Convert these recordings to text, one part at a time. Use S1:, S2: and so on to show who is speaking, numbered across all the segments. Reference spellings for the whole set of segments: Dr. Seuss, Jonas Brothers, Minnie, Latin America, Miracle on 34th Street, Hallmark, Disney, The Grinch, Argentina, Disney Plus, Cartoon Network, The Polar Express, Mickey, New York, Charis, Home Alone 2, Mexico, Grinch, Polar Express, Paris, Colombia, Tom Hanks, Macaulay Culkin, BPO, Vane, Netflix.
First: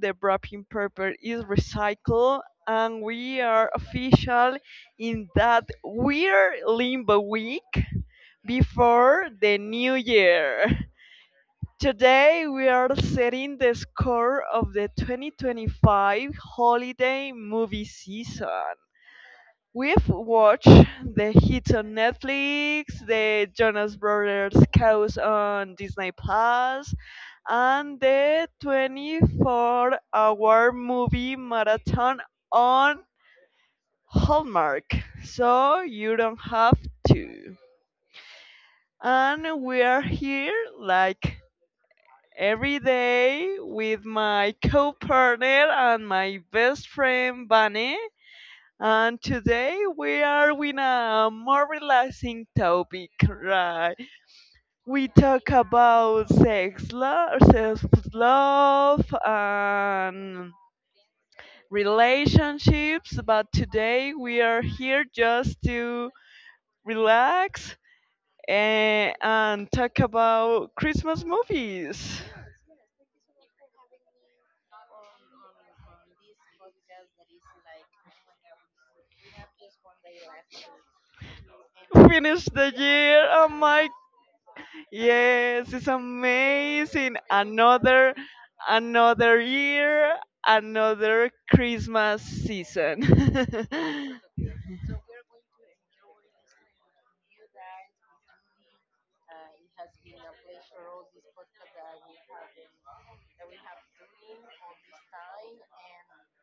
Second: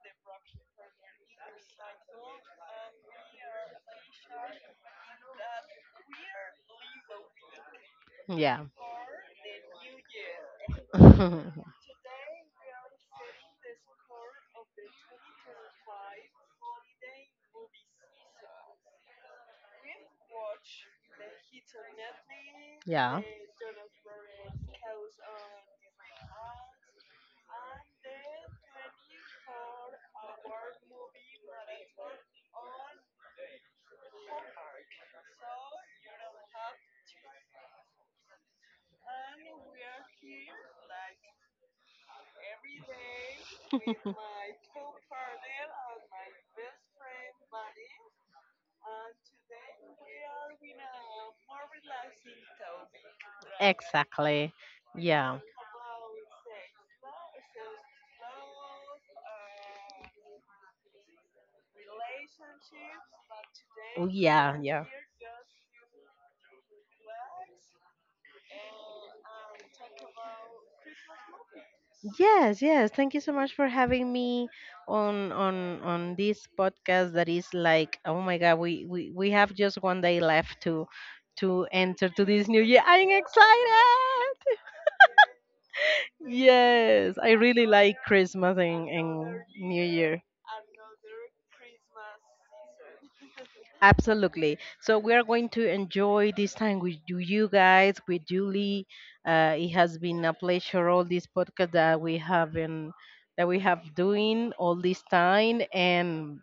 S1: the wrapping paper is recycled, and we are official in that weird limbo week
S2: Yeah.
S1: before the new year. Today we are setting the score of the 2025 holiday movie season. We've watched the hits on Netflix,
S2: yeah.
S1: the Jonas Brothers Chaos on Disney Plus, and the 24-hour movie marathon on Hallmark. So you don't have to. And we are here like every day with my co-partner and my best friend Vane. And today we are with a more relaxing topic, right?
S2: Exactly.
S1: We
S2: Yeah.
S1: talk about sex love, self love, and relationships, but
S2: Oh,
S1: today we
S2: yeah.
S1: are
S2: Yeah.
S1: here just to relax and talk about Christmas movies.
S2: Yes, yes. Thank you so much for having me on on this podcast that is like, oh my God, we have just 1 day left to enter to this
S1: Finish
S2: new
S1: the
S2: year. I'm
S1: year. Oh my.
S2: excited.
S1: Yes, it's amazing.
S2: Yes, I really like
S1: Another
S2: Christmas and
S1: another
S2: New
S1: year,
S2: Year.
S1: another Christmas season.
S2: Absolutely. So we are going to enjoy this time with you guys, with Julie. It has been a pleasure all this podcast that we have been that we have doing all this time, and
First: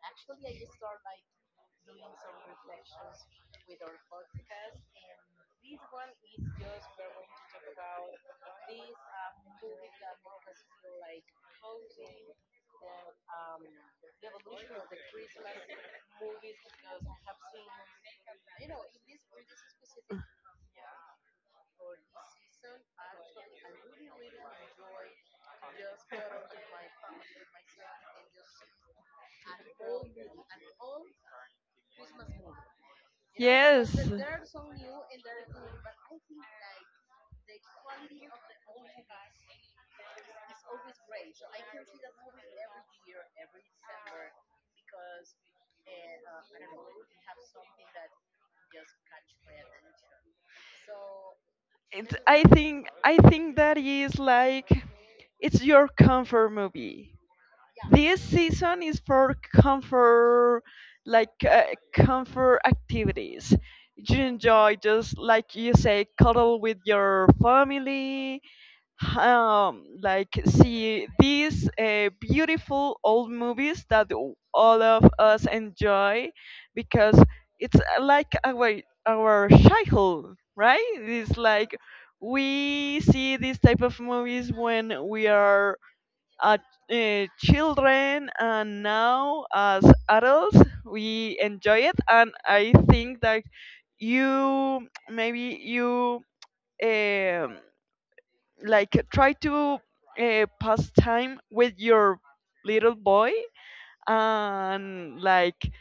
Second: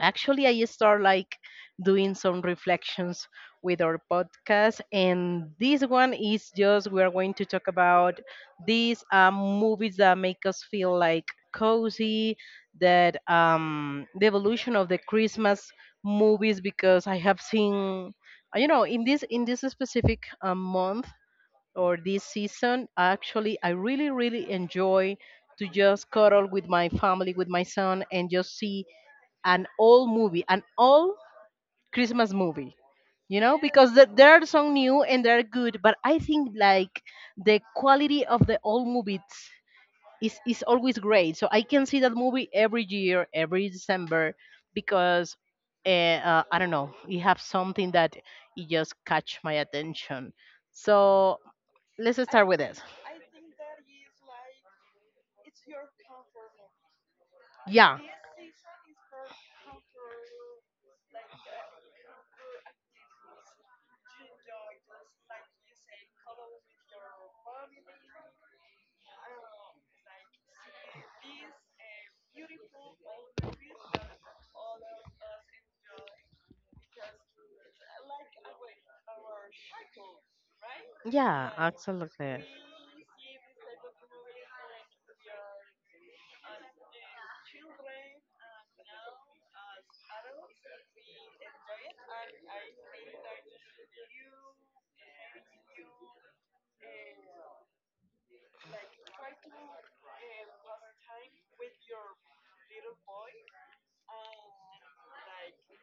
S2: actually I start like doing some reflections with our podcast, and this one is just we are going to talk about these movies that make us feel like cozy, that the evolution of the Christmas movies, because I have seen, you know, in this specific month or this season. Actually I really really enjoy to just cuddle with my family, with my son, and just see an old movie, an old Christmas movie. You know,
S1: Yes.
S2: because there are some new and they're good, but I think like the quality of the old movies is always great. So I can see that movie every year, every December, because uh, I don't know, it have something that it just catch my attention. So
S1: It's,
S2: let's
S1: I
S2: start with this.
S1: think I think that is like it's your comfort movie.
S2: Yeah.
S1: This season is for comfort like comfort activities. You enjoy just like you say cuddle with your family, like see these beautiful old movies that all of us enjoy because it's like our childhood, right? It's
S2: Yeah,
S1: like
S2: absolutely.
S1: we see these type of movies when we are uh, children, and now as adults we enjoy it. And I think that you maybe you um like try to pass time with your little boy, and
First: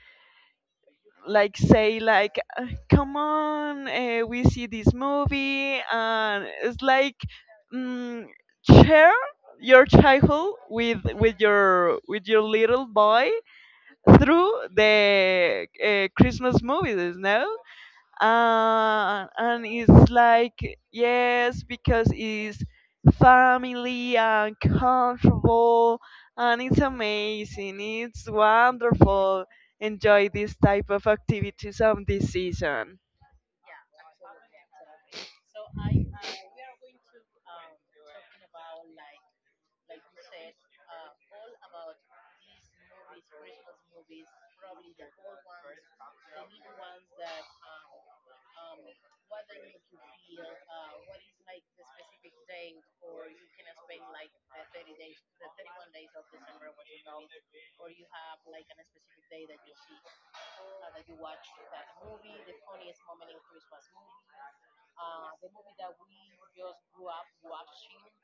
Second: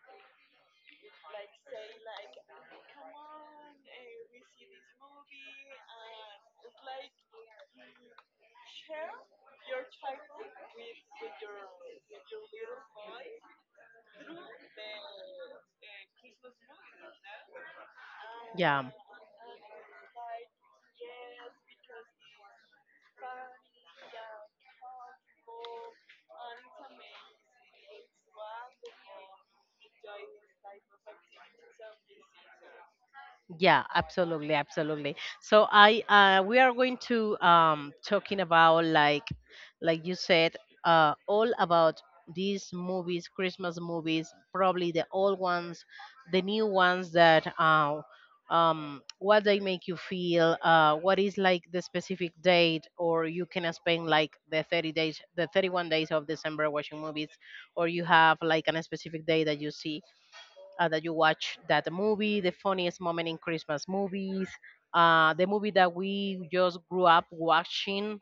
S1: like say like, come on, we see this movie." And it's like mm, share your childhood with with your little boy through the Christmas movies, no?
S2: Yeah.
S1: And it's like yes, because it's family and comfortable, and it's amazing. It's wonderful enjoy this type of activities on this season.
S2: Yeah, absolutely, absolutely. So I we are going to talking about like you said, all about these movies, Christmas movies, probably the old ones, the new ones that what they make you feel, what is like the specific date, or you can spend like the 30 days, the 31 days of December watching movies, or you have like an specific day that you see that you watch that movie, the funniest moment in Christmas movies, the movie that we just grew up watching.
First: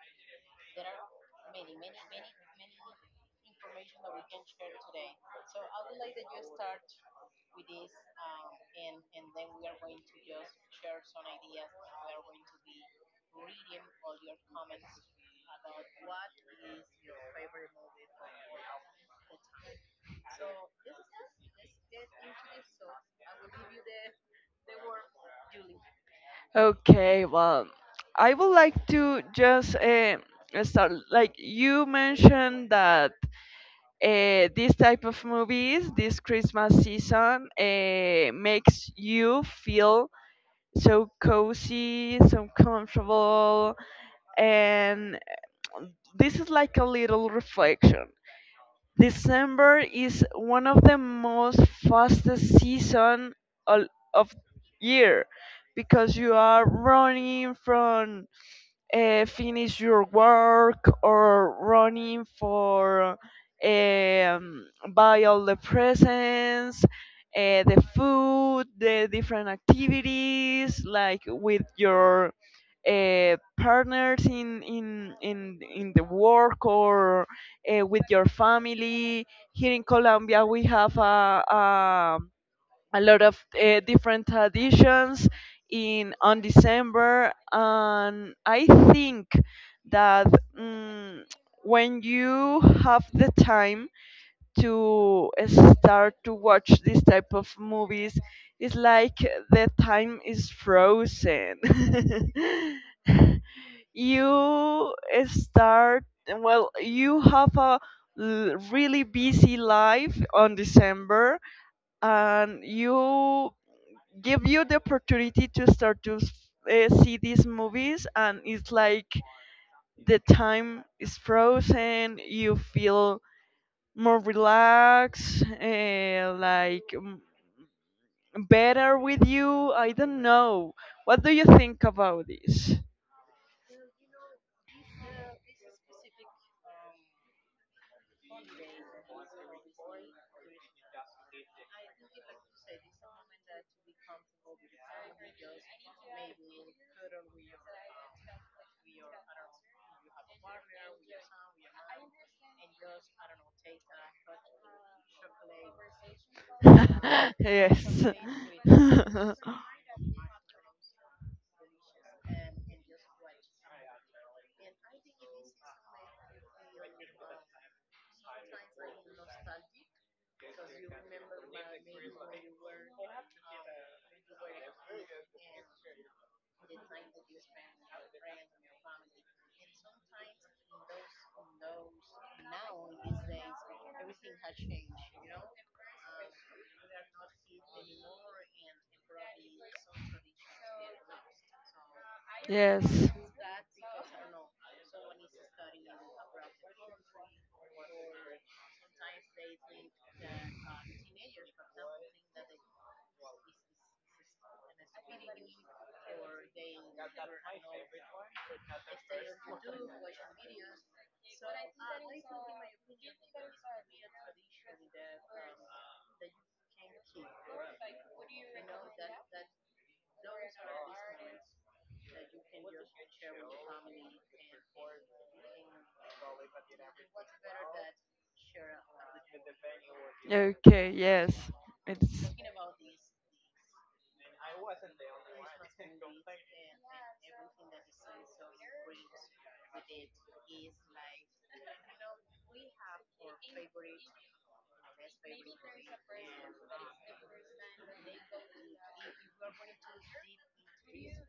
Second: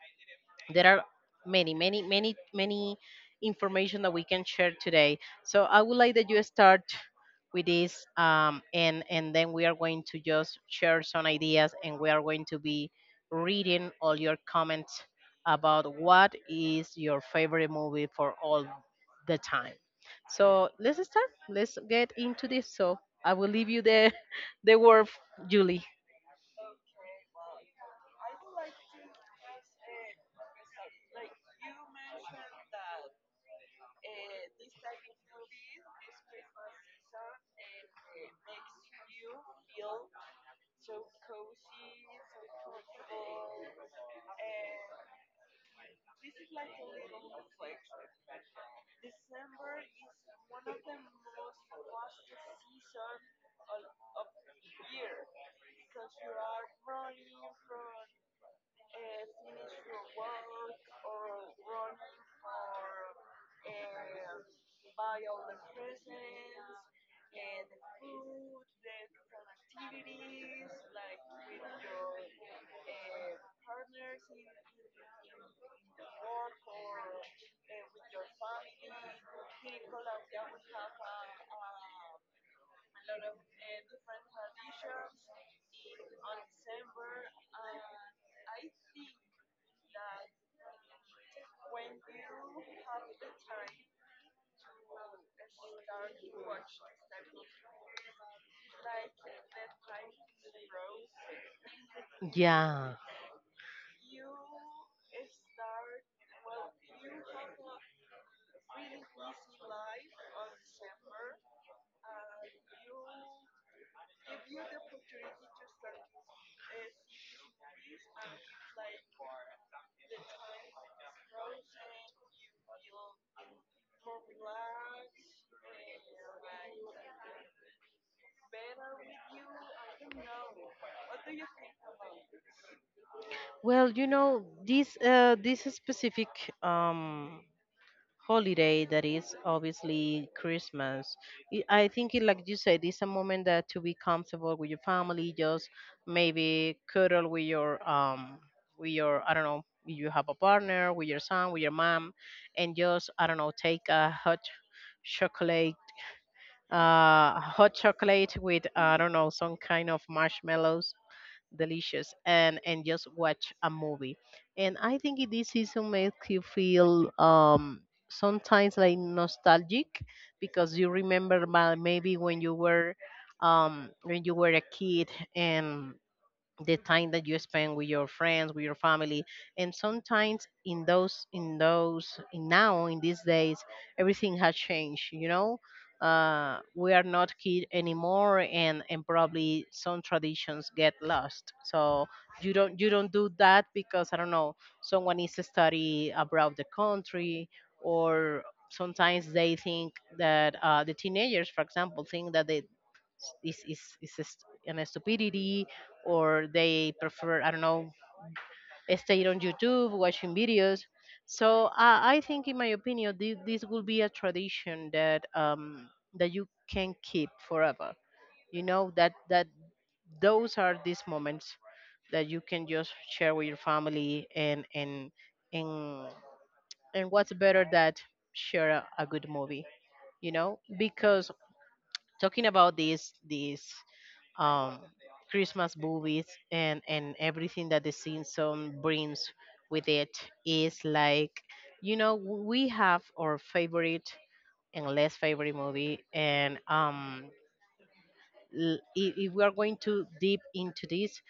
S2: There are many information that we can share today, so I would like that you start with this, and then we are going to just share some ideas, and we are going to be reading all your comments about what is your favorite movie for all the time. So let's start, let's get into this. So I will leave you the the word, Julie.
S1: Okay, well, I would like to just start like you mentioned that this type of movies, this Christmas season, makes you feel so cozy, so comfortable. And this is like a little reflection. December is one of the most fastest season al- of year because you are running from finish your work or running for um, buy all the presents, the food, the different activities like with your partners in, in the work, or with your family. Here in Colombia, we have a lot of different traditions in on December, and I think that mm, when you have the time to start to watch this type of movies, it's like the time is frozen.
S2: Yeah.
S1: You start well. You have a really busy life on December, and you give you the opportunity to start to see these movies, and it's like the time is frozen. You feel more relaxed, like mm, better with you. I don't know, what do you think about this?
S2: Well, you know, this this specific um, holiday that is obviously Christmas.
S1: I
S2: I think, it, like you said, it's a moment that to be comfortable with your family, just maybe cuddle with your with your, I don't know, if you have a partner, with your son, with your mom, and just, I don't know, take a chocolate,
S1: hot
S2: hot
S1: chocolate.
S2: chocolate with, I don't know, some kind of marshmallows, delicious, and just watch a movie. And I think this season makes you feel sometimes like nostalgic, because you remember maybe when you were a kid, and the time that you spend with your friends, with your family. And sometimes in those, in now in these days, everything has changed, you know. We are not kid anymore, and probably some traditions get lost, so you don't you
S1: Yes.
S2: don't do that because, I don't know, someone needs to study abroad the country, or sometimes they think that, the teenagers for example think that they, is a an stupidity, or they prefer, I don't know, stay on YouTube watching videos. So I think, in my opinion, this will be a tradition that that you can keep forever, you know, that those are these moments that you can just share with your family, and and and what's better that share a good movie, you know,
S1: Okay,
S2: because,
S1: yes. It's
S2: talking about this um, Christmas movies and everything that the season brings with it, is like, you know, we have our favorite and less favorite movie. And if we are going to deep into this,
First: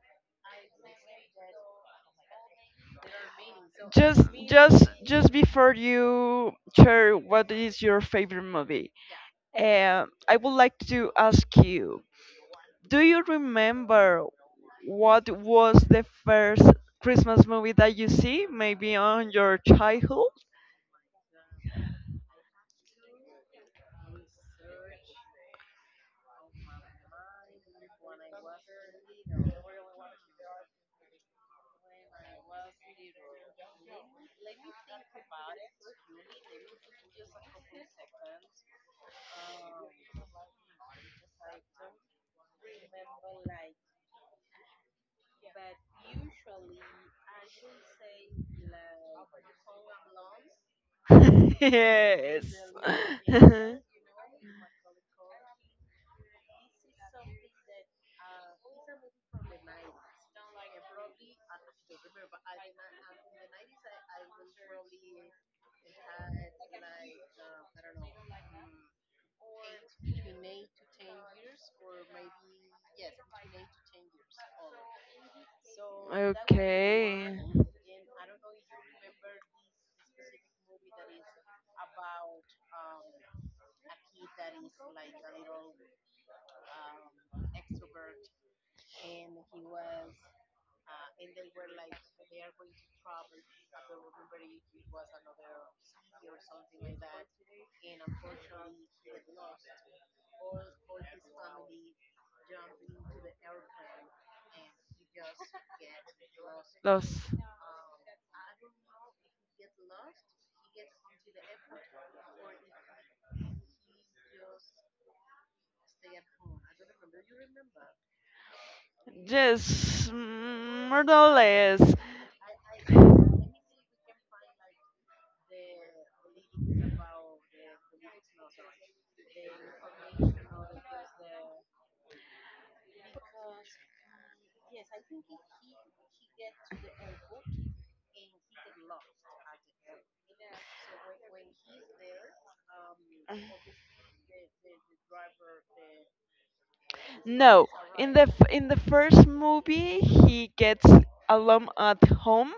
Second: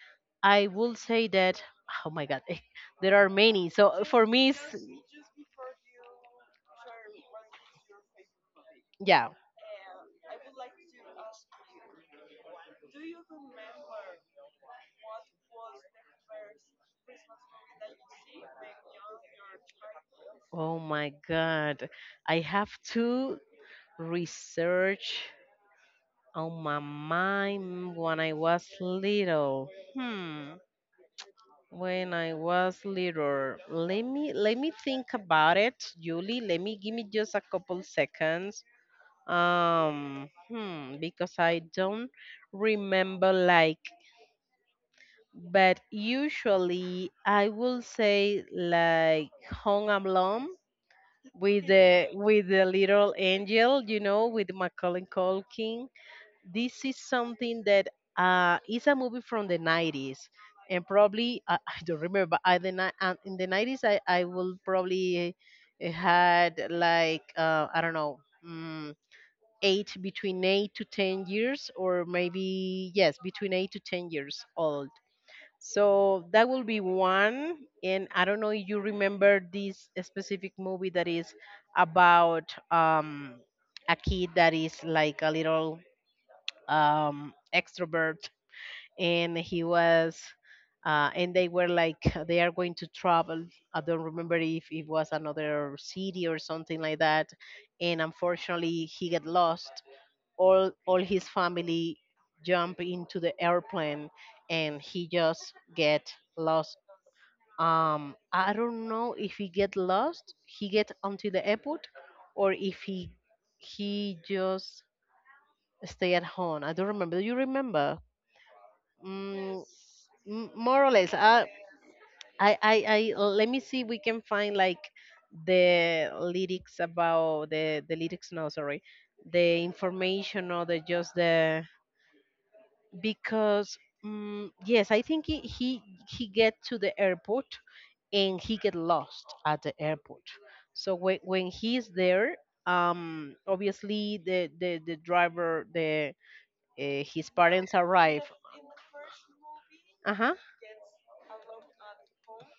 S2: I will say that, oh my god, there are many. So
S1: just
S2: for me it's,
S1: just before you share what is your favorite movie.
S2: yeah.
S1: Um, I would like to ask you, do you remember what was the first Christmas movie that you see? Maybe on your childhood?
S2: Oh my god, I have to research on my mind when I was little. Hmm. When I was little. Let me think about it, Julie. Let me Give me just a couple seconds. Um hmm, because I don't remember like, but usually I will say like Hong Alone,
S1: Yes.
S2: with the little angel, you know, with Macaulay Culkin. This is something that, is a movie from the '90s. And probably I don't remember in the '90s I will probably had like I don't know, um, eight, between 8 to 10 years, or maybe yes, between 8 to 10 years old. So that will be
S1: Okay.
S2: one. And I don't know if you remember this specific movie that is about, a kid that is like a little extrovert, and he was, and they were like they are going to travel. I don't remember if it was another city or something like that, and unfortunately he got lost. All his family jump into the airplane, and he just get lost.
S1: Los.
S2: I don't know if he get lost, he get onto the airport, or if he just stay at home. I don't remember. Do you remember? Mm,
S1: Yes,
S2: m- more
S1: mm,
S2: or
S1: more
S2: less.
S1: or less.
S2: I, I, let me see. We can find like the lyrics about the lyrics. No, sorry, the information, or the just the, because. Mm, yes, I think he get to the airport, and he get lost at the airport. So when he's there, obviously the driver, the his
S1: No,
S2: parents
S1: in the
S2: arrive.
S1: in the first movie,
S2: Uh huh.
S1: he gets alone at home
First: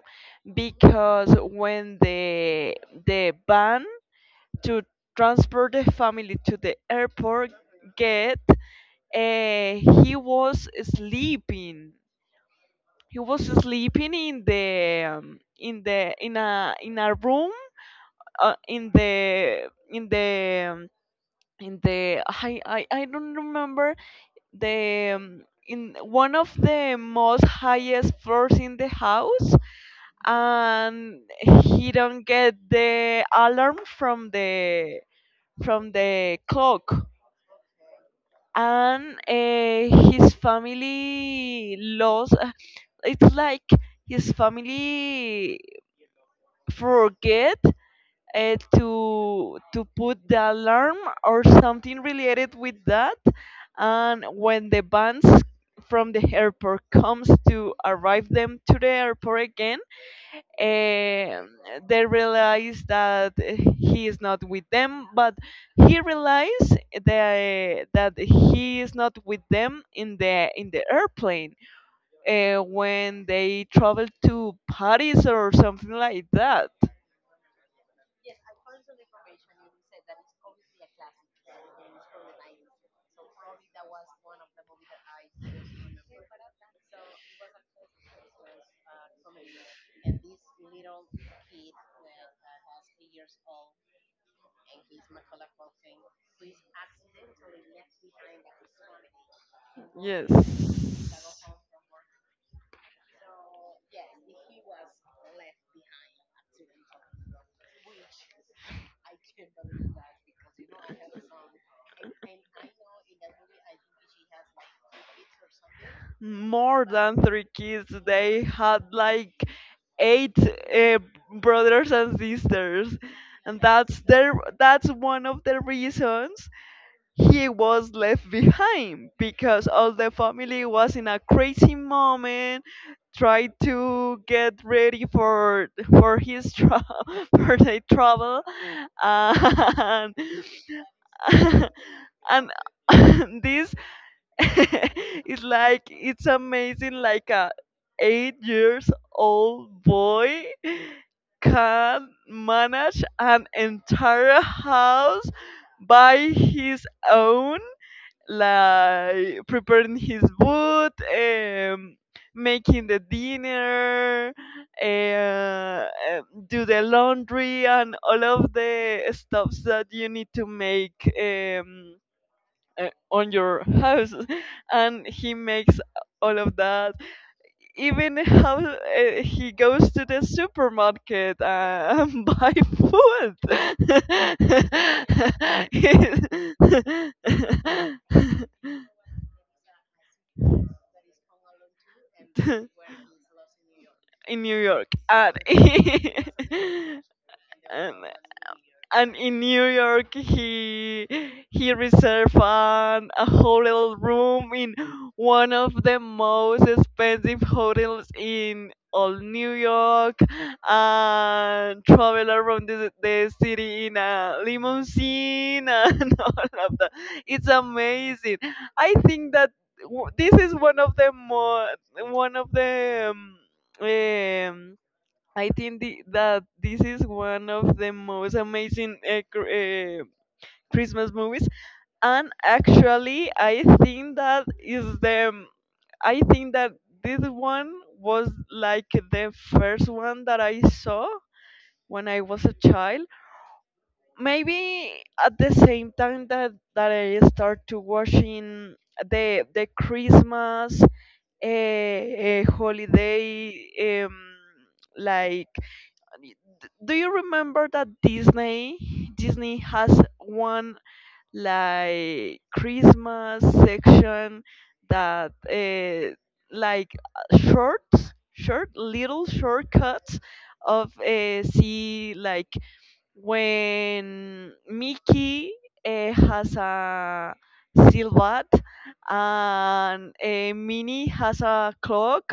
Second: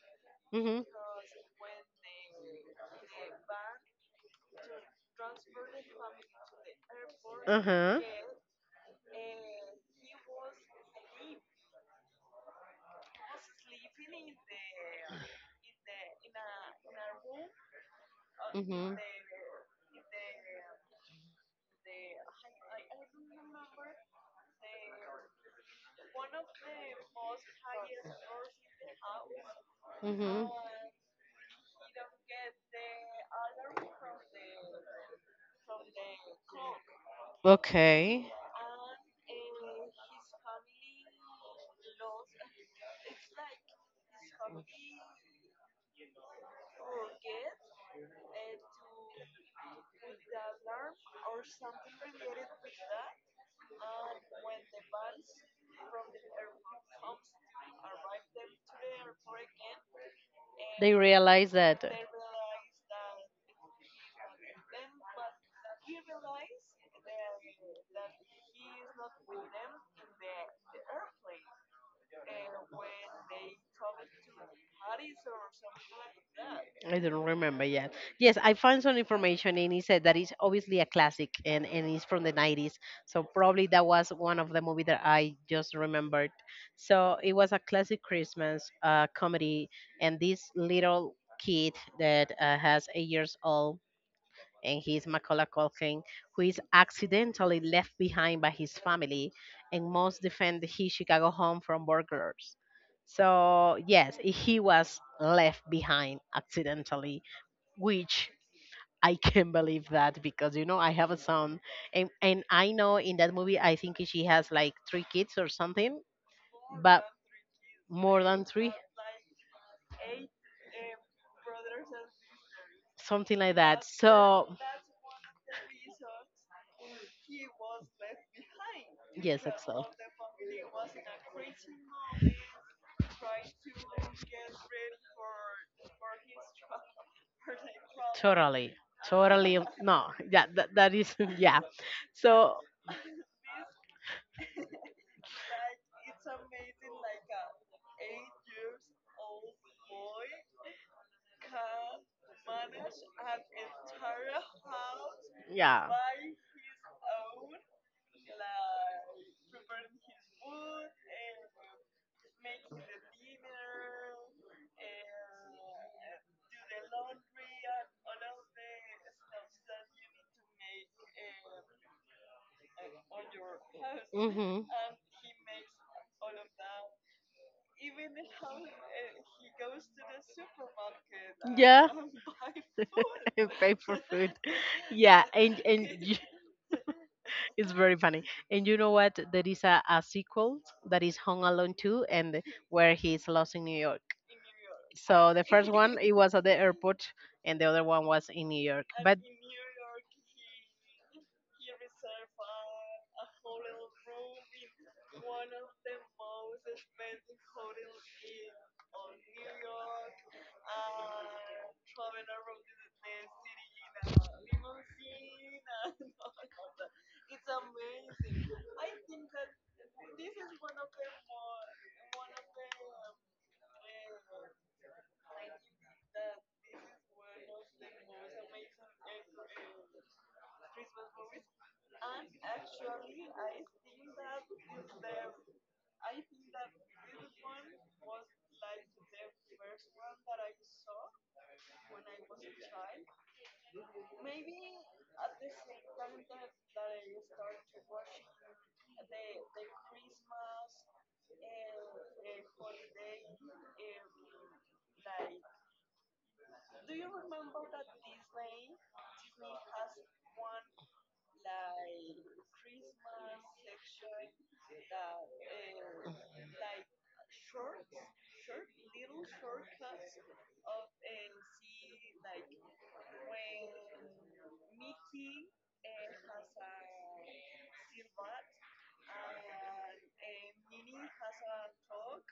S2: Mm-hmm.
S1: because when the van to transport the family to the airport
S2: Uh-huh.
S1: get uh, he was sleeping. He was sleeping in the in the in a room in
S2: Mhm.
S1: the in the in the I don't remember the in one of the most highest floors in the house,
S2: Mhm.
S1: and he don't get the alarm from the clock.
S2: Okay.
S1: And his family lost. It's like his family forget to put the alarm or something related with that. And when the bands from the airport comes to arrive them to the airport again,
S2: They
S1: um,
S2: realize that
S1: they realize that he is not with them, but he realized that, that he is not with them in the airplane when they travel to Paris or something like that.
S2: I don't remember yet. Yes, I found some information, and he said that it's obviously a classic, and it's from the '90s. So probably that was one of the movie that I just remembered. So it was a classic Christmas comedy, and this little kid that has 8 years old, and he's Macaulay Culkin, who is accidentally left behind by his family, and must
S1: Yes.
S2: defend his Chicago home from burglars. So yes, he was left behind accidentally, which I can't believe that, because you know I have a son, and I know in that movie I think she has like three kids or something,
S1: More
S2: but
S1: than three kids.
S2: more
S1: They
S2: than three,
S1: had like eight brothers and sisters,
S2: something like
S1: and
S2: that.
S1: that's their
S2: So
S1: that's one of the reasons he was left behind,
S2: yes,
S1: because
S2: that's all.
S1: all the family was in a crazy moment tried to get ready for his for the trouble
S2: Totally. Totally. No.
S1: and
S2: Yeah. That, that is. Yeah.
S1: and
S2: So.
S1: this it's like it's amazing like a 8 years old boy can manage an entire house
S2: Yeah.
S1: by his own, like preparing his food, um, making the dinner, uh, do the laundry and all of the stuffs that you need to make on your house.
S2: Mhm.
S1: And he makes all of that, even how he goes to the supermarket
S2: Yeah.
S1: and buy food.
S2: Pay for food. Yeah. And you- it's very funny. And you know what? There is a sequel that is Home Alone 2, and
S1: It-
S2: where he's lost in New York.
S1: in New York.
S2: So
S1: And,
S2: the first one it was at the airport, and the other one was in New York.
S1: and
S2: But
S1: in New York, he reserved an, a hotel room in one of the most expensive hotels in all New York, and travel around the city in a limousine and all of that. It's amazing. I think that this is one of the more one of the um, I think the, that this is one of the most amazing Christmas movies. And actually, I think that is the I think that this one was like the first one that I saw when I was a child. Maybe at the same time that, that I start to watching the Christmas holiday like y- do you remember that Disney has one like Christmas section that like short short little shortcuts of see like when Mickey has a silhouette, and Minnie has a clock,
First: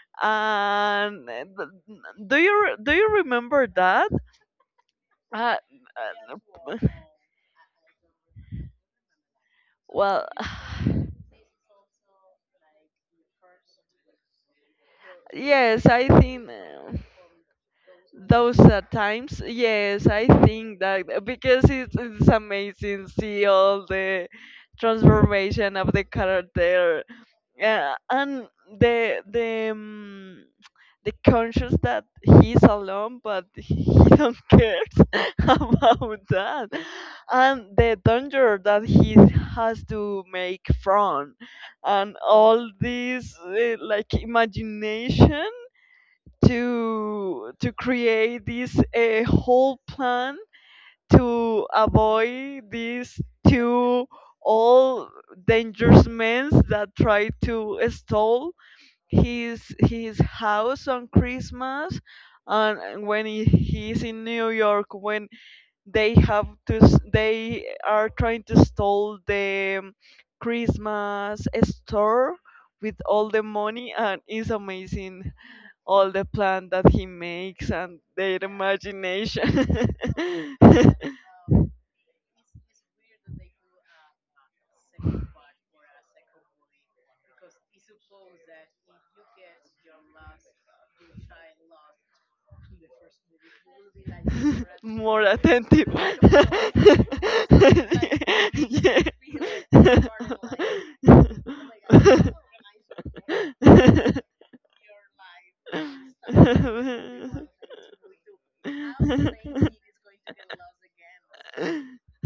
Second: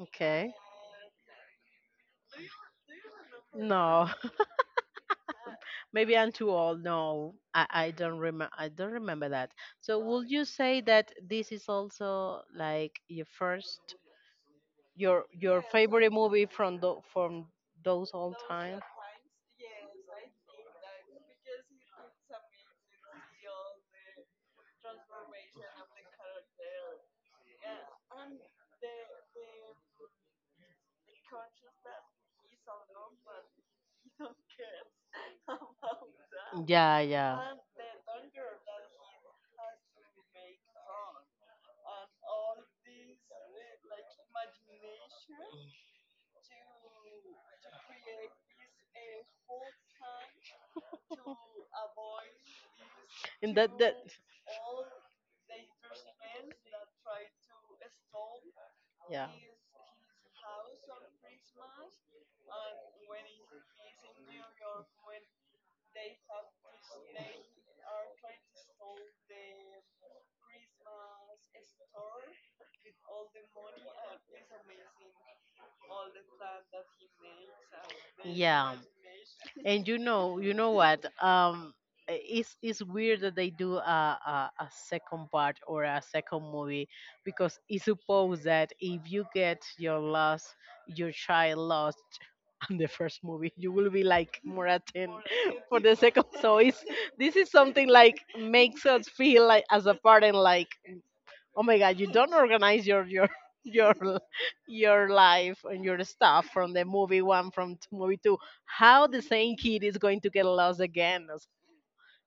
S2: okay.
S1: and do you do you remember
S2: No.
S1: that? Uh, uh,
S2: Maybe I'm too old. No, I don't remember. I don't remember that. So,
S1: well,
S2: would you say that this is also like your first, your
S1: yes, I
S2: favorite movie
S1: think
S2: from from those old
S1: those
S2: time?
S1: are times. Yes, I think that because it's amazing see all the transformation of the character. Yeah, and the the um, the conscious that he's alone, but he don't cares about that,
S2: Yeah, yeah.
S1: and the danger that he has to make from, and all this like imagination to create this whole plan to avoid these
S2: And that that
S1: two all dangerous men that try to stall
S2: yeah.
S1: his house on Christmas. And when he, he's in New York, when they have to they are trying to stall the Christmas store with all the money, and it's amazing all the plan that he makes and their
S2: Yeah.
S1: imagination.
S2: And you know what? It's weird that they do a second part or a second movie, because it's supposed that if you get your lost, your child lost on the first movie, you will be like more
S1: More
S2: attentive for
S1: attentive.
S2: the second. So it's this is something like makes
S1: Yeah.
S2: us feel like as a parent, like, oh my god, you don't organize your your l- your life and your stuff from the movie one from movie two. How the same kid is going to get lost again? As-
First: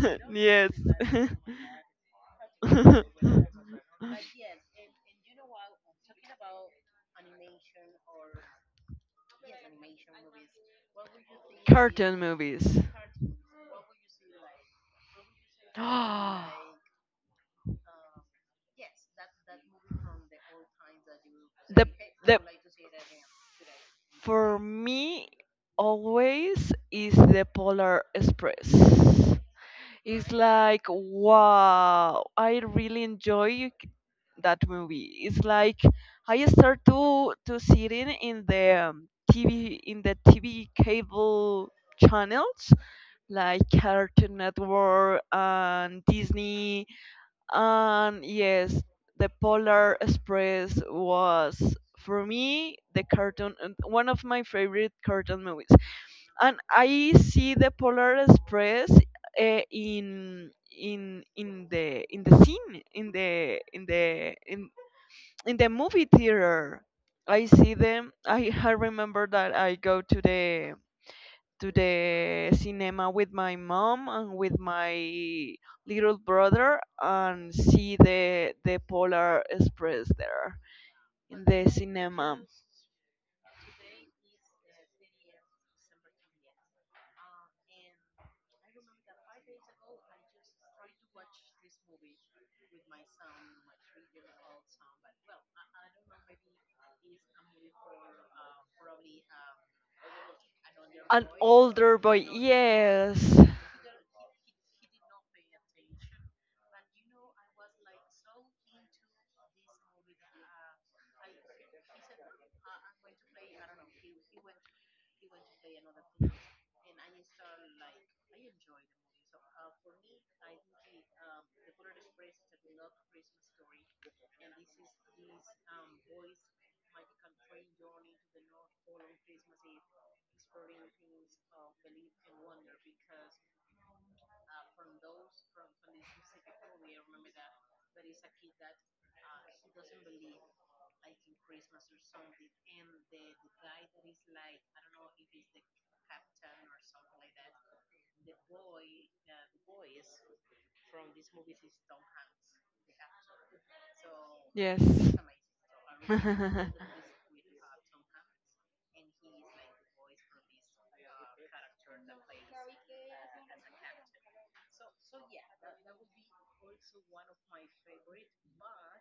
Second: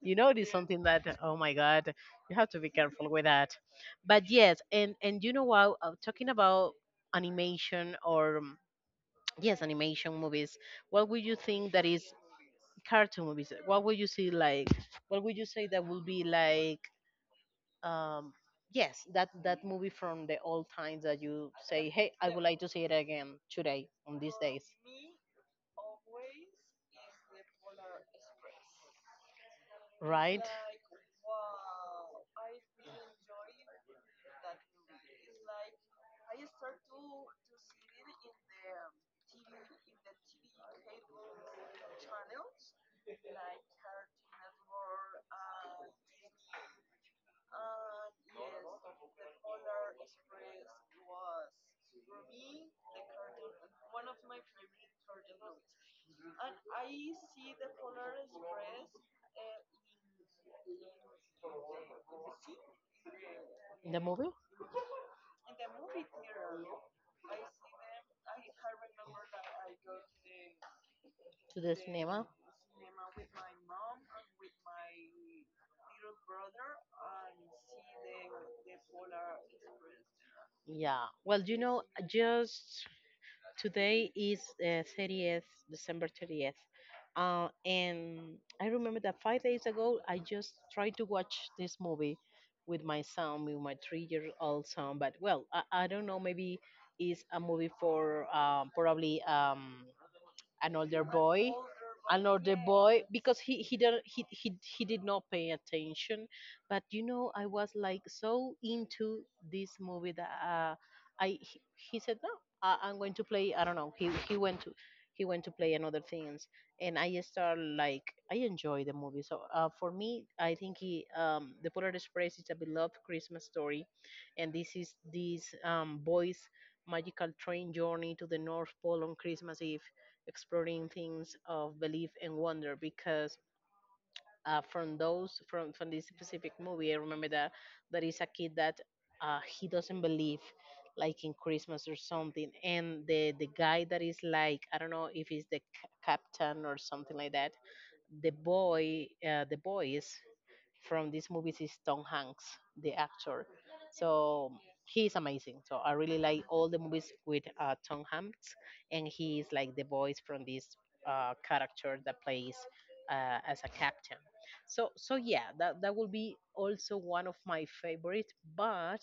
S2: You know, it is
S1: Yes.
S2: something that, oh my god, you have to be careful with that. But yes, and you know what? Talking about animation or yes, animation movies. What would you think that is
S1: Cartoon movies.
S2: cartoon movies? What would you see like? What would you say that would be like? Um, yes, that that movie from the old times that you
S1: The
S2: say, hey, I
S1: the
S2: would like to see it again today on these
S1: for
S2: days,
S1: me always is the Polar Express. It's
S2: right?
S1: like wow, I really enjoy that movie. It's like I start to sitting in the TV in the TV cable channels like Cartoon Network and Disney. And yes, the Polar Express was for me the cartoon and one of my favorite cartoon movies. And I see the Polar Express in in the in the scene in the in
S2: The movie
S1: the in in the movie theater. I see them. I remember that I go
S2: to
S1: to
S2: the cinema.
S1: the cinema with my mom and with my little brother and see the Polar Express there
S2: Yeah. Well,
S1: in
S2: you
S1: the
S2: know,
S1: cinema.
S2: just today is 30th, December 30th. And I remember that 5 days ago, I just tried to watch this movie with my son, with my three-year-old son. But well, I don't know. Maybe it's a movie for probably an older
S1: An
S2: boy
S1: older boy,
S2: an older boy
S1: yes,
S2: because he did not pay attention. But you know, I was like so into this movie that I he said no. I'm going to play, I don't know, he went to he went to play another things. And I start like I enjoy the movie. So for me, I think he the Polar Express is a beloved Christmas story, and this is this boys magical train journey to the North Pole on Christmas Eve, exploring things of belief and wonder. Because from those from this specific movie, I remember that there is a kid that he doesn't believe like in Christmas or something. And the guy that is like, I don't know if he's the captain or something like that. The boys from these movies is Tom Hanks, the actor. So
S1: yes.
S2: he is amazing. So I really like all the movies with Tom Hanks, and he is like the voice from this character that plays as a captain. So yeah, that will be also one of my favorite. But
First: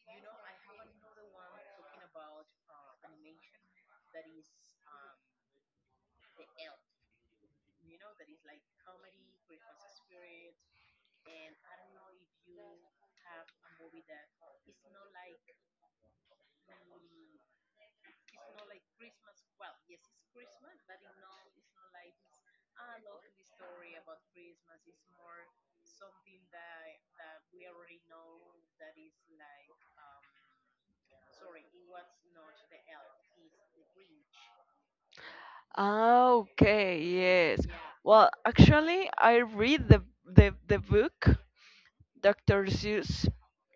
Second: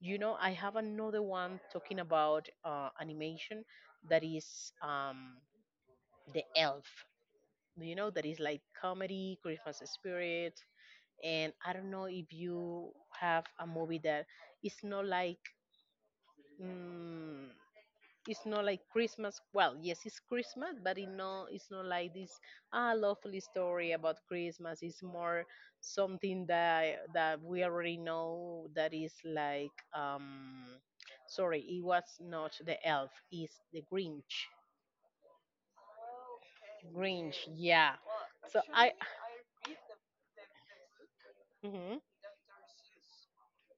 S2: you know, I have another one talking about animation, that is the Elf. You know, that is like comedy, Christmas spirit. And I don't know if you have a movie that it's not like, mm, it's not like Christmas. Well, yes, it's Christmas, but it no, it's not like this ah lovely story about Christmas. It's more something that we already know, that is like sorry, it was not the Elf, it's the Grinch.
S1: Ah, okay,
S2: Grinch,
S1: yes.
S2: yeah.
S1: Well,
S2: So I
S1: actually, I read the book
S2: mhm,
S1: Dr. Seuss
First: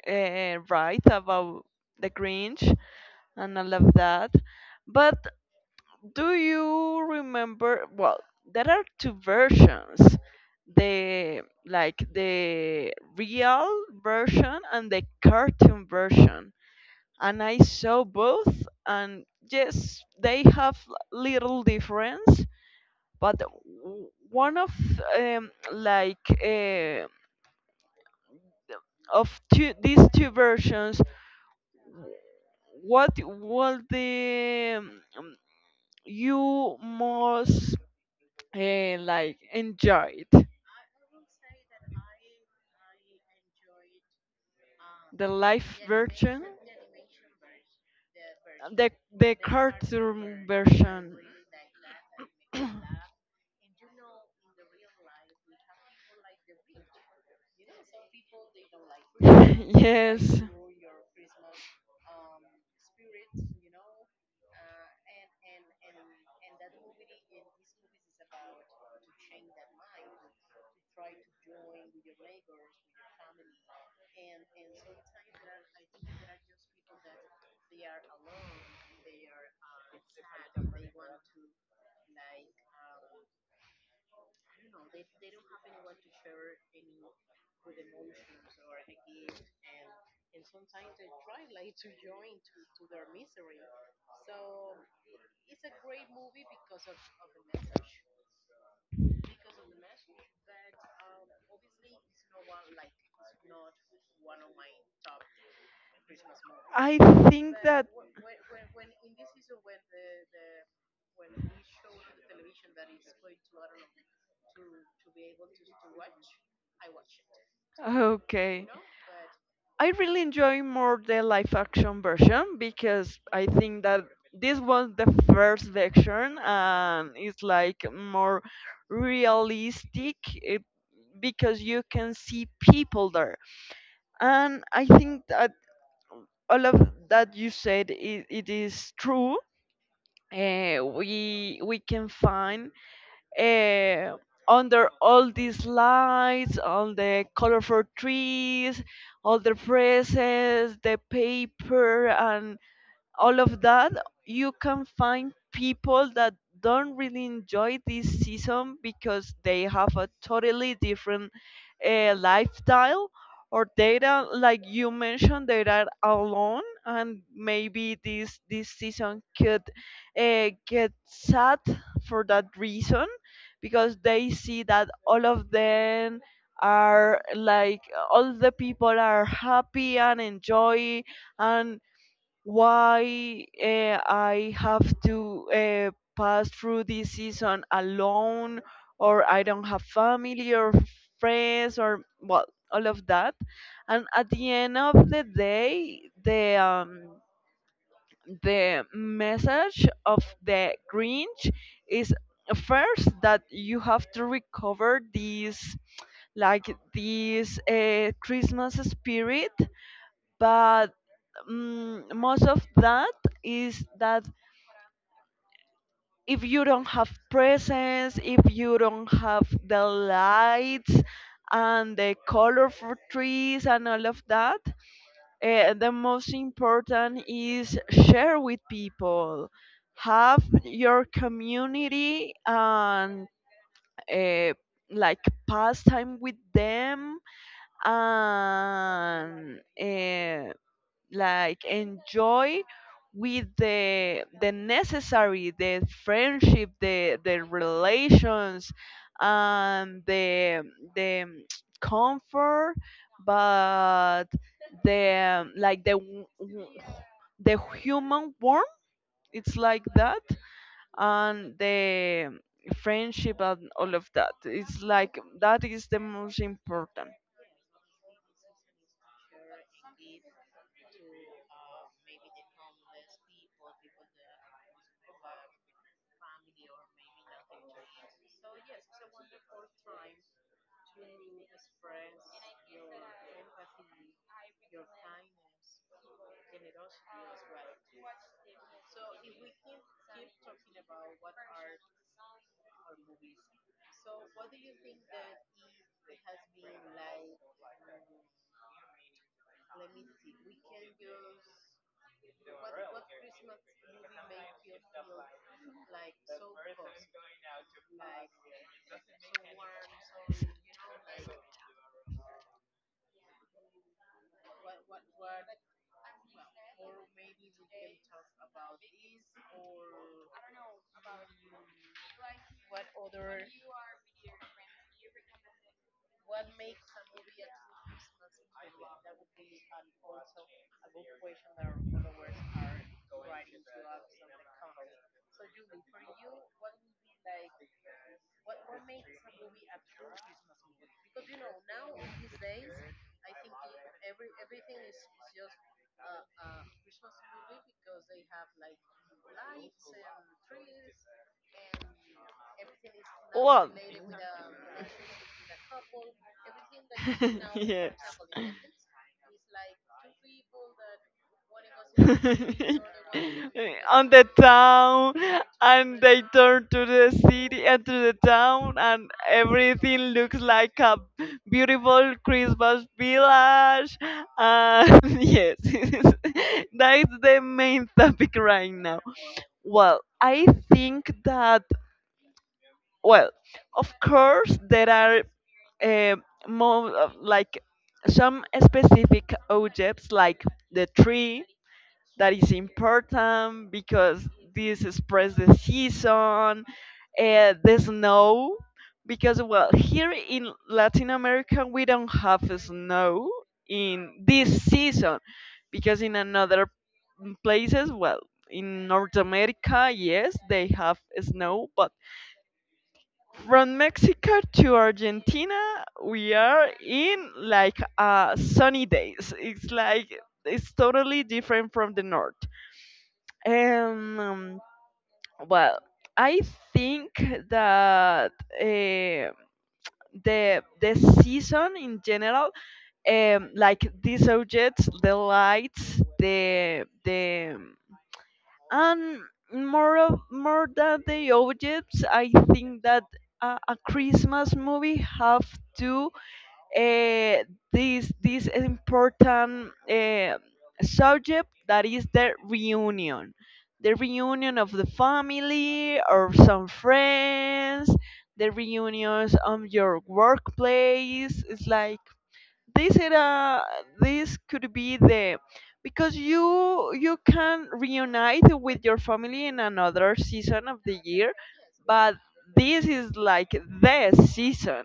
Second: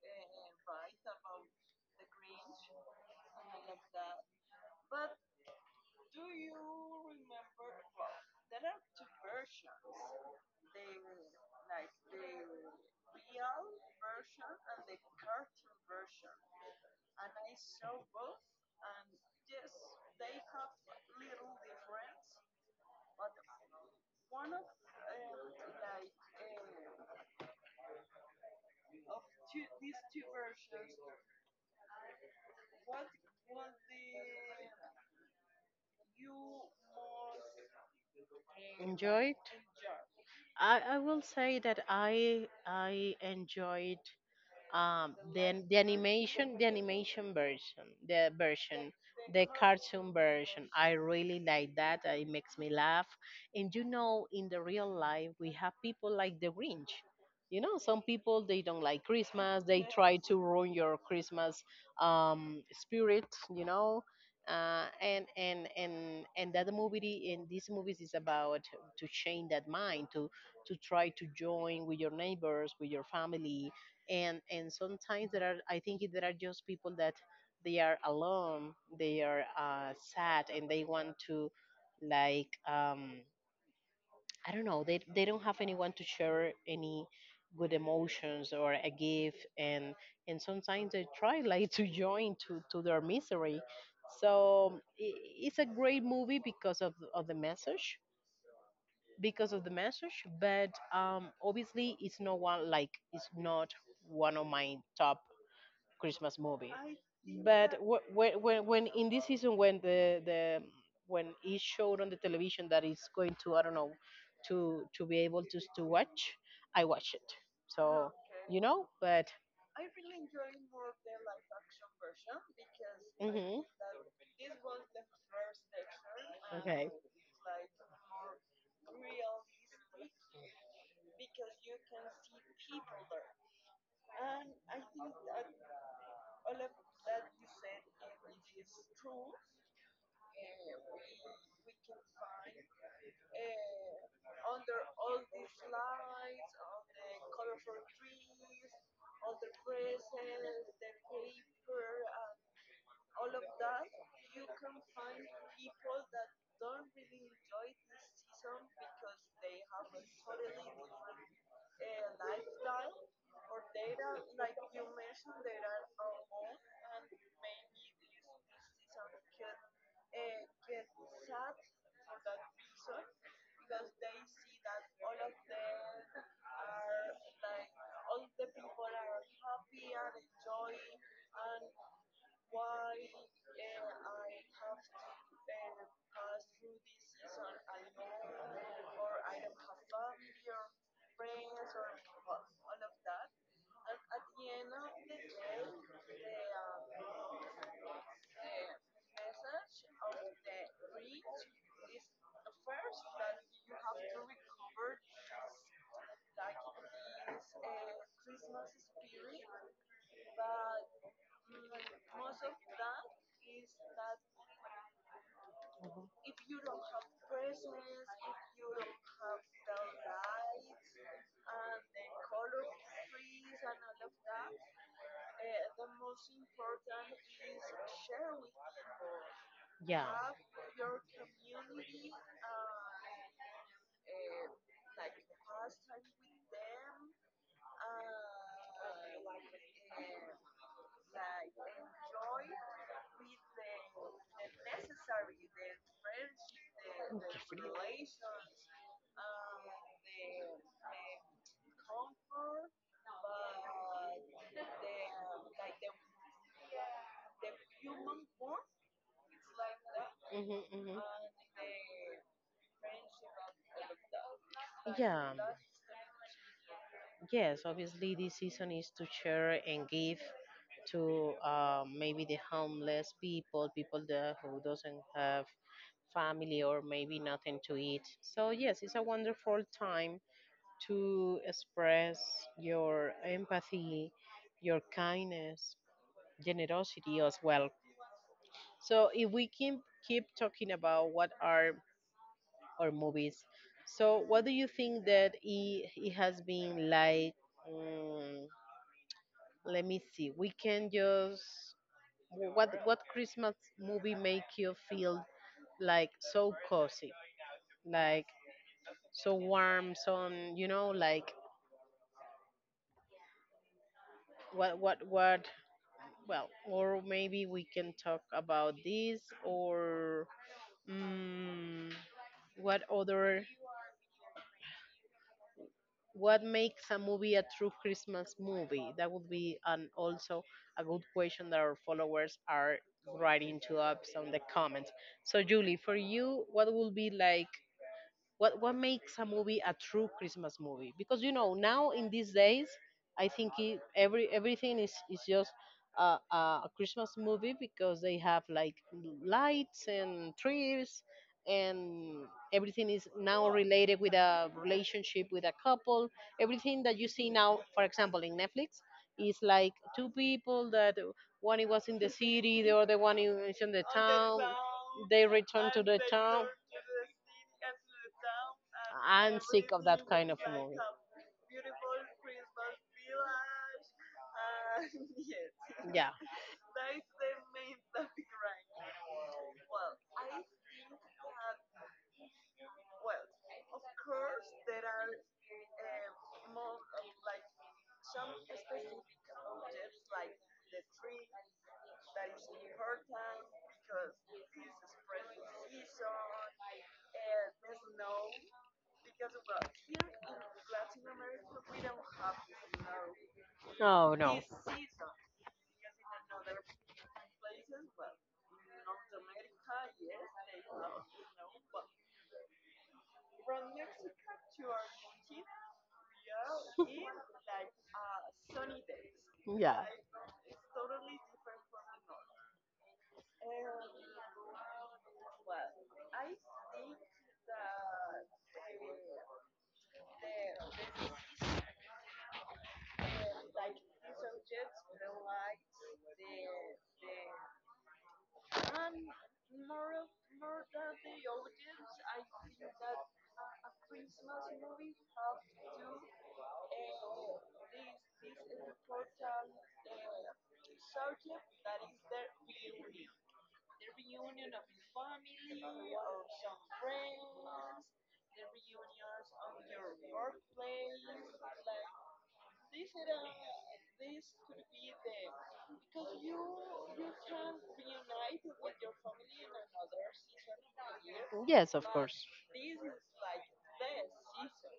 S1: write about the Grinch and all of that. But do you remember? Well, there are two versions. The like the real version and the cartoon version. And I saw both, and yes, they have little difference. But one of like of two these two versions, what was the um, you most
S2: enjoyed.
S1: like enjoyed
S2: I will say that I enjoyed
S1: the live
S2: the
S1: version
S2: animation
S1: the
S2: version,
S1: the
S2: the cartoon
S1: cartoon
S2: version. I
S1: version.
S2: really like that. It makes me laugh. And you know, in the real life we have people like the Grinch. You know, some people, they don't like Christmas, they try to
S1: Yes,
S2: ruin your Christmas spirit, you know. And that movie in these movies is about to change that mind, to try to join with your neighbors, with your family. And sometimes there are, I think there are just people that they are alone, they are sad, and they want to like I don't know, they don't have anyone to share any good emotions or a gift. And sometimes they try like to join to their misery. So I it's a great movie because of the message, because of the message. But obviously it's not one, like it's not one of my top Christmas movie.
S1: I think
S2: But
S1: that.
S2: when in this season, when the when it showed on the television that it's going to, I don't know, to be able to watch, I watched it. So
S1: Okay.
S2: you know, but
S1: I really enjoy more the live action version because I
S2: hmm,
S1: think that this was the first version
S2: okay,
S1: and it's like more realistic it, because you can see people there. And I think that all of that you said it, it is true. We can find eh, under all these lights, all the colorful trees, all the presents, the paper, and all of that, you can find people that don't really enjoy this season because they have a totally different lifestyle, or they are like you mentioned they are alone, and maybe this this season could get sad for that reason, because they see that all of them are like all the people are happy and enjoy. And why I have to pass through this season alone, or I don't have family or friends, or well, all of that. And at the end of the day, the message of the Grinch is first that you have to recover like this Christmas spirit, but most of that is that if you don't have presence, if you don't have the lights and the colorful trees and all of that, the most important is share with people,
S2: yeah,
S1: have your community, and uh, like pass time with them. and. eh, like enjoy with the necessary, the friendship, the relations, and the comfort, but the like the the human warmth. It's like that.
S2: hmm. Hmm.
S1: And the friendship and all of that, it's like
S2: Yeah.
S1: that is the most important.
S2: Yes, obviously this season is to share and give to maybe the homeless people, people there who doesn't have family or maybe nothing to eat. So yes, it's a wonderful time to express your empathy, your kindness, generosity as well. So if we keep talking about what are our movies, so what do you think that it has been like? mm Let me see. We can just what Christmas movie make you feel like so cozy, like so warm, so you know, like what? Well, or maybe we can talk about this, or mm, what other what makes a movie a true Christmas movie? That would be an also a good question that our followers are writing to us on the comments. So, Julie, for you, what will be like what makes a movie a true Christmas movie? Because you know now in these days, I think every everything is just a, a a Christmas movie because they have like lights and trees, and everything is now
S1: Well,
S2: related with a relationship with a couple. Everything that you see now, for
S1: yes.
S2: example, in Netflix, is like two people that one it was in the city, the other one is in the
S1: On the
S2: town.
S1: town,
S2: They return to
S1: and
S2: the
S1: they
S2: town.
S1: turn to the city and to the town, and
S2: I'm sick of
S1: everything
S2: that kind
S1: looks
S2: of
S1: like
S2: movie.
S1: a beautiful Christmas village, and yes.
S2: Yeah.
S1: That's the main topic right now. Well, I think that, well, of course, there are uh, more of like some specific objects like the tree, that is important because this express the season. The snow, because, well, here in Latin America we don't have snow
S2: Oh
S1: in
S2: no.
S1: this season, because in another places, well, in North America, yes, they have snow, but from Mexico to Argentina, we are in like sunny days. It's
S2: Yeah.
S1: like it's totally different from the north. And well, I think that uh, the season in general, like these objects, the lights, the, and more of more than the objects, I think that a Christmas movie have to uh, this this important subject, that is the reunion of the family or some friends, the reunions of your workplace. It's like this era this could be the, because you can reunite with your family in another season of the year,
S2: Yes, of
S1: but
S2: course.
S1: this is like the season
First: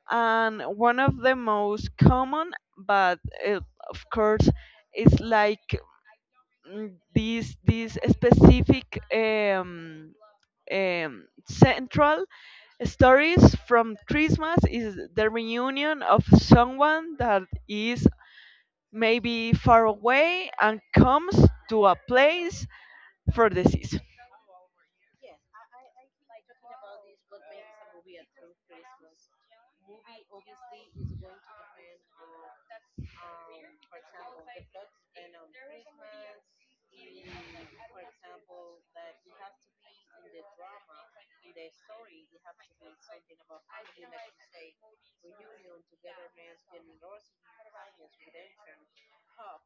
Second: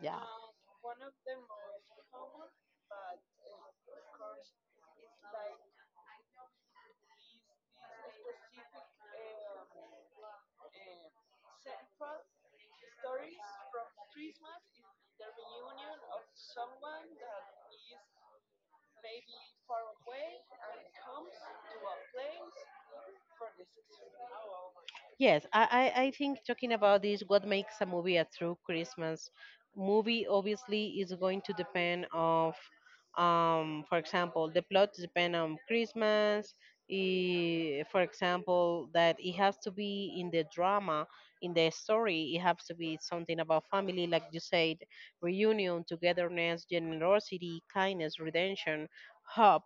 S2: Yeah.
S1: and one of the most common. But uh, of course, it's like mm, this this specific central stories from Christmas is the reunion of someone that is maybe far away and comes to a place for the season.
S2: Yes, I think talking about this, what makes a movie a true Christmas movie obviously is going to depend of, for example, the plot depend on Christmas. Eh, for example, that it has to be in the drama, in the story, it has to be something about family, like you said, reunion, togetherness, generosity, kindness, redemption, hope,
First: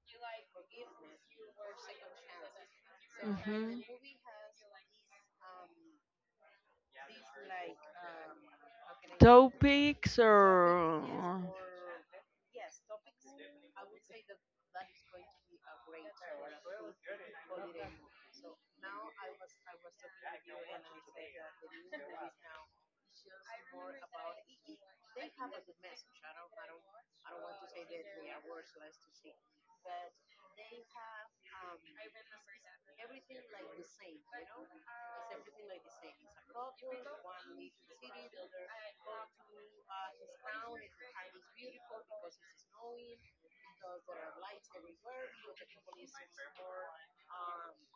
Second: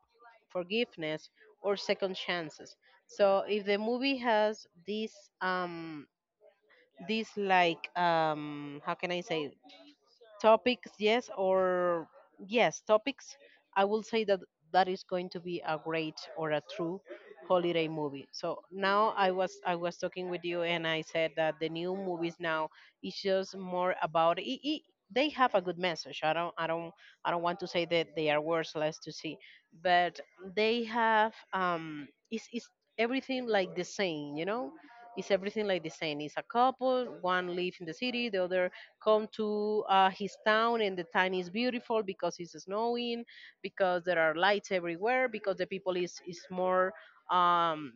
S2: forgiveness, or second chances. So if the movie has this um like how can I say
S1: Topics
S2: topics, yes,
S1: or
S2: or yes, topics. I will say that that is going to be a great or a true holiday movie. So now I was talking with you, and I said that the new movies now is just more about it, they have a good message. I don't want to say that they are worthless to see, but they have it's everything like the same, you know. It's everything like the same. It's a couple, one live in the city, the other come to his town, and the town is beautiful because it's snowing, because there are lights everywhere, because the people is more um,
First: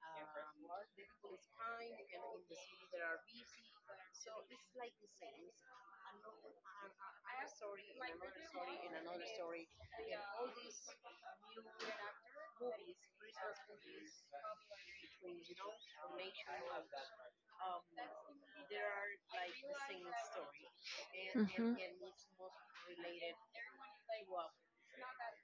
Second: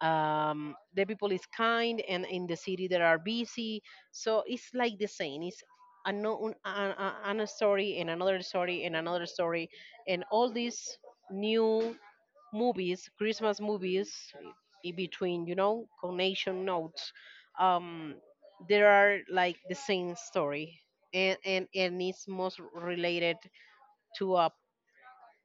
S2: the people is kind, and in the city there are busy. So it's like the same, it's ano- an- a another story and another story and another story. And all these new movies, Christmas movies in between, you know, connection notes, um, there are like the same story. And and it's most related to a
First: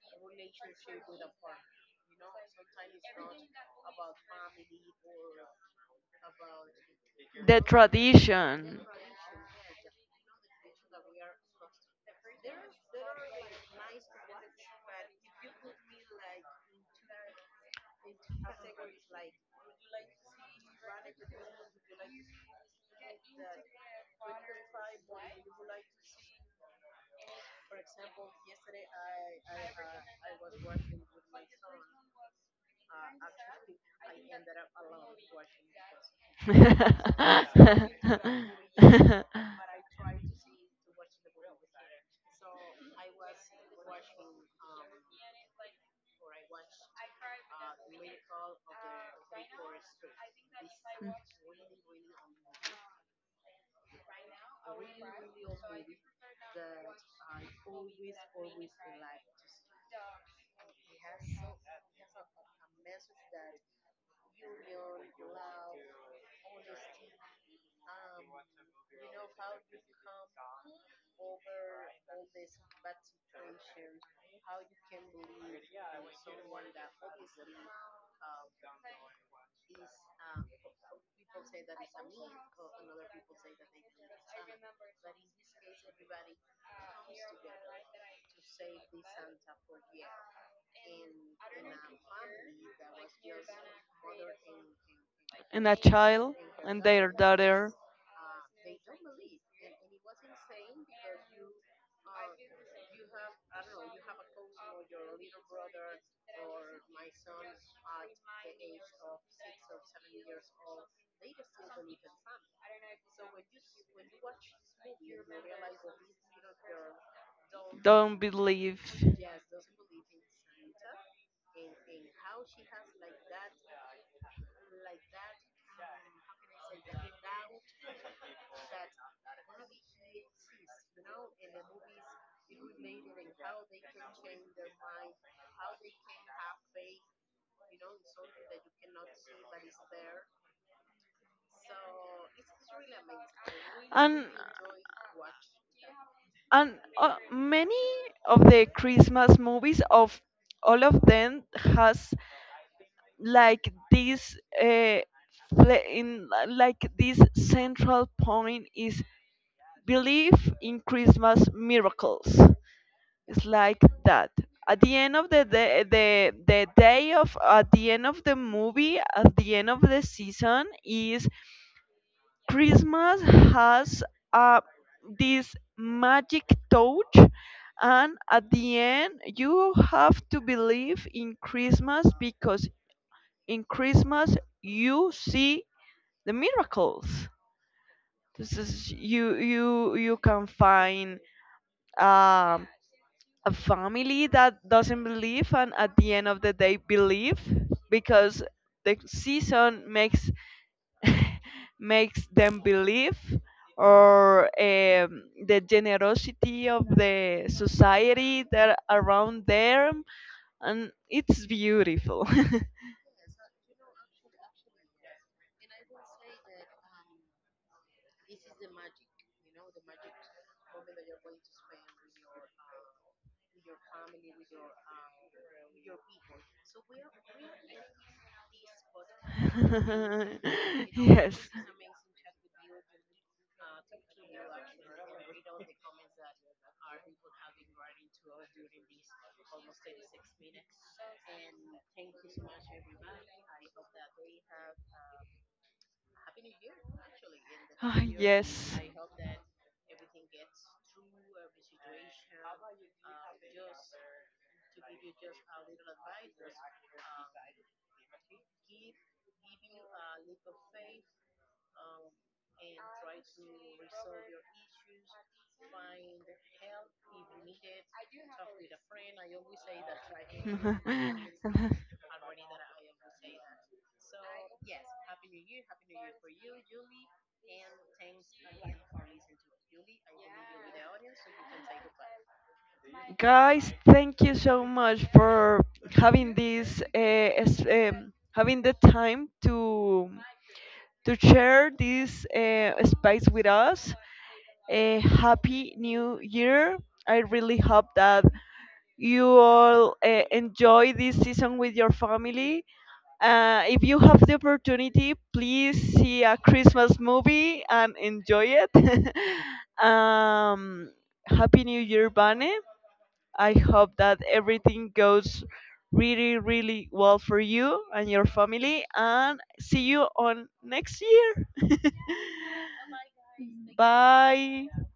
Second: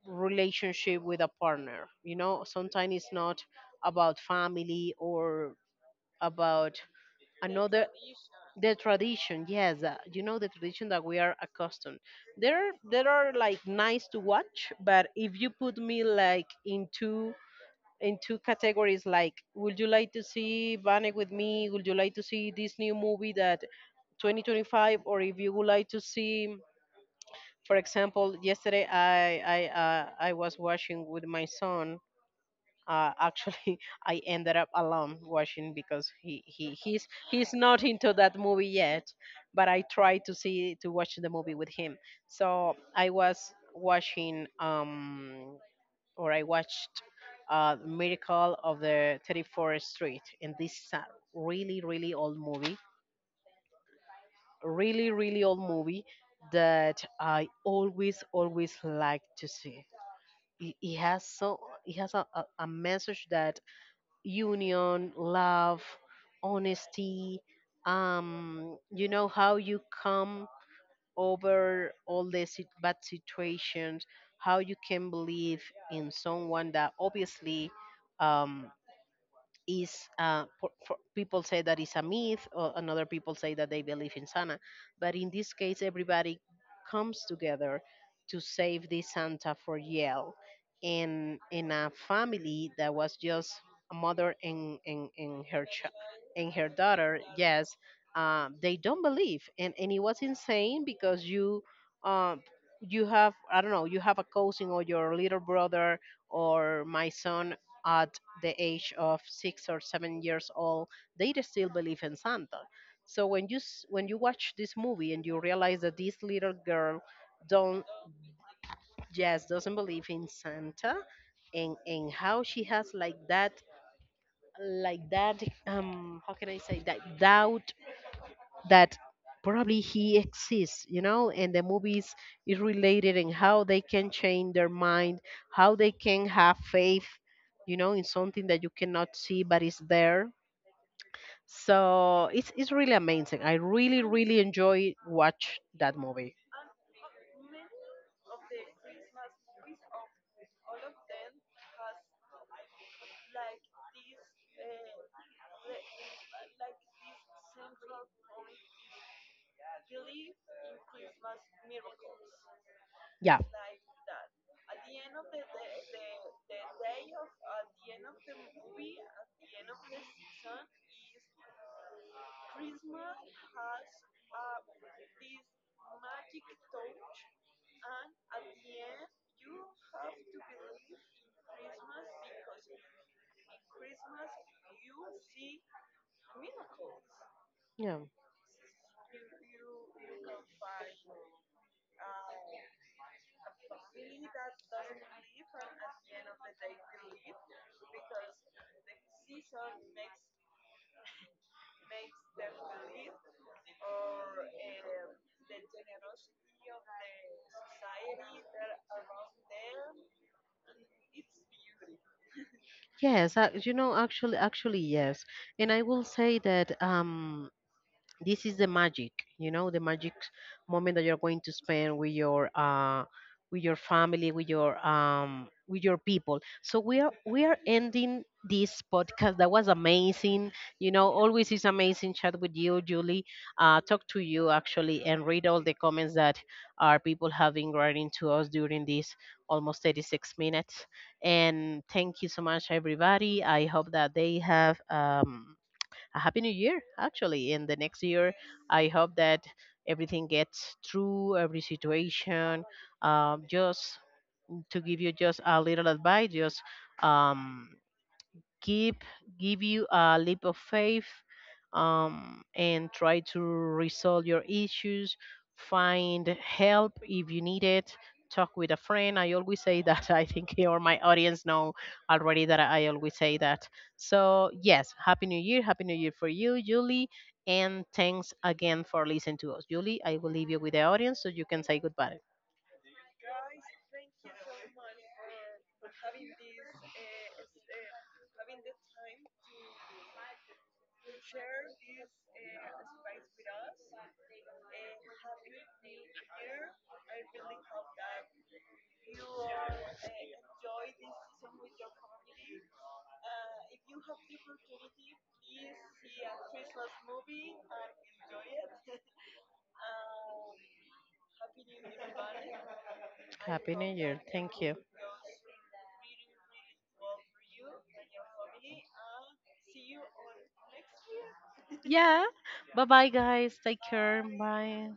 S2: relationship with a partner. You know, sometimes it's not about family, or about
S1: the
S2: another the
S1: tradition.
S2: tradition, yes. You know, the tradition that we are accustomed, there are like nice to watch. But if you put me like into in two categories, like would you like to see Vanek with me, would you like to see this new movie that 2025, or if you would like to see for example yesterday. I was watching with my son, actually I ended up alone watching because he's not into that movie yet, but I tried to see to watch the movie with him. So I was watching or I watched Miracle of the 34th Street, and this is a really, really old movie, really, really old movie that I always, always like to see. It has so it has a message that union, love, honesty, you know how you come over all the bad situations, how you can believe in someone that obviously um, is for people say that it's a myth, or another people say that they believe in Santa. But in this case everybody comes together to save this Santa for Yale. And in a family that was just a mother, and her
S1: And a child.
S2: and her
S1: And their
S2: daughter, yes.
S1: daughter
S2: Um, they don't believe, and it was insane because you um, you have I don't know, you have a cousin or your little brother or my son at the age of 6 or 7 years old, they still believe in Santa. So when you watch this movie and you realize that this little girl don't
S1: don't believe.
S2: just doesn't believe in Santa. And how she has like that how can I say that doubt that probably he exists, you know. And the movies is related in how they can change their mind, how they can have faith, you know, in something that you cannot see but is there. So it's really amazing. I really
S1: and
S2: really enjoy watch that movie.
S1: and many of the Christmas movies, of all of them, has like this uh, in like this central point is belief in Christmas miracles.
S2: Yeah.
S1: It's like that. At the end of the day of at the end of the movie, at the end of the season, is Christmas has uh, this magic touch, and at the end, you have to believe in Christmas, because in Christmas you see the miracles.
S2: Yeah.
S1: This is you you you can find um, a family that doesn't believe, and at the end of the day, believe, because the season makes them believe, or the generosity of the society that around them, and it's beautiful.
S2: Yes, you know, actually yes. And I will say that this is the magic, you know, the magic moment that you're going to spend with your family, with your people. So we are ending this podcast that was amazing. You know,
S1: Yes.
S2: always is amazing chat with you, Julie. Uh, talk to you actually, and read all the comments that our people have been writing to us during this almost 36 minutes. And thank you so much, everybody. I hope that they have a happy new year actually in the
S1: Ah,
S2: next year.
S1: yes.
S2: I hope that everything gets through every situation. Um, just to give you just a little advice, just um, give give you a leap of faith, and try to resolve your issues, find help if you need it, talk with a friend. I always say that I think or my audience know already that I always say that. So yes, happy new year, happy new year for you, Julie. And thanks again for listening to us, Julie. I will leave you with the audience so you can say goodbye.
S1: Guys, thank you so much for having this, having the time to share this space with us. A happy new year! I really hope that you all enjoy this season with your family. If you have the opportunity, please see a Christmas movie and enjoy it. um, Happy New Year, Bane. I
S2: Happy new
S1: hope that
S2: year, thank you.
S1: everything goes really, really well for you and your family. And see you on next year.
S2: Yeah. Bye bye, guys. Take care.
S1: Bye.
S2: Bye.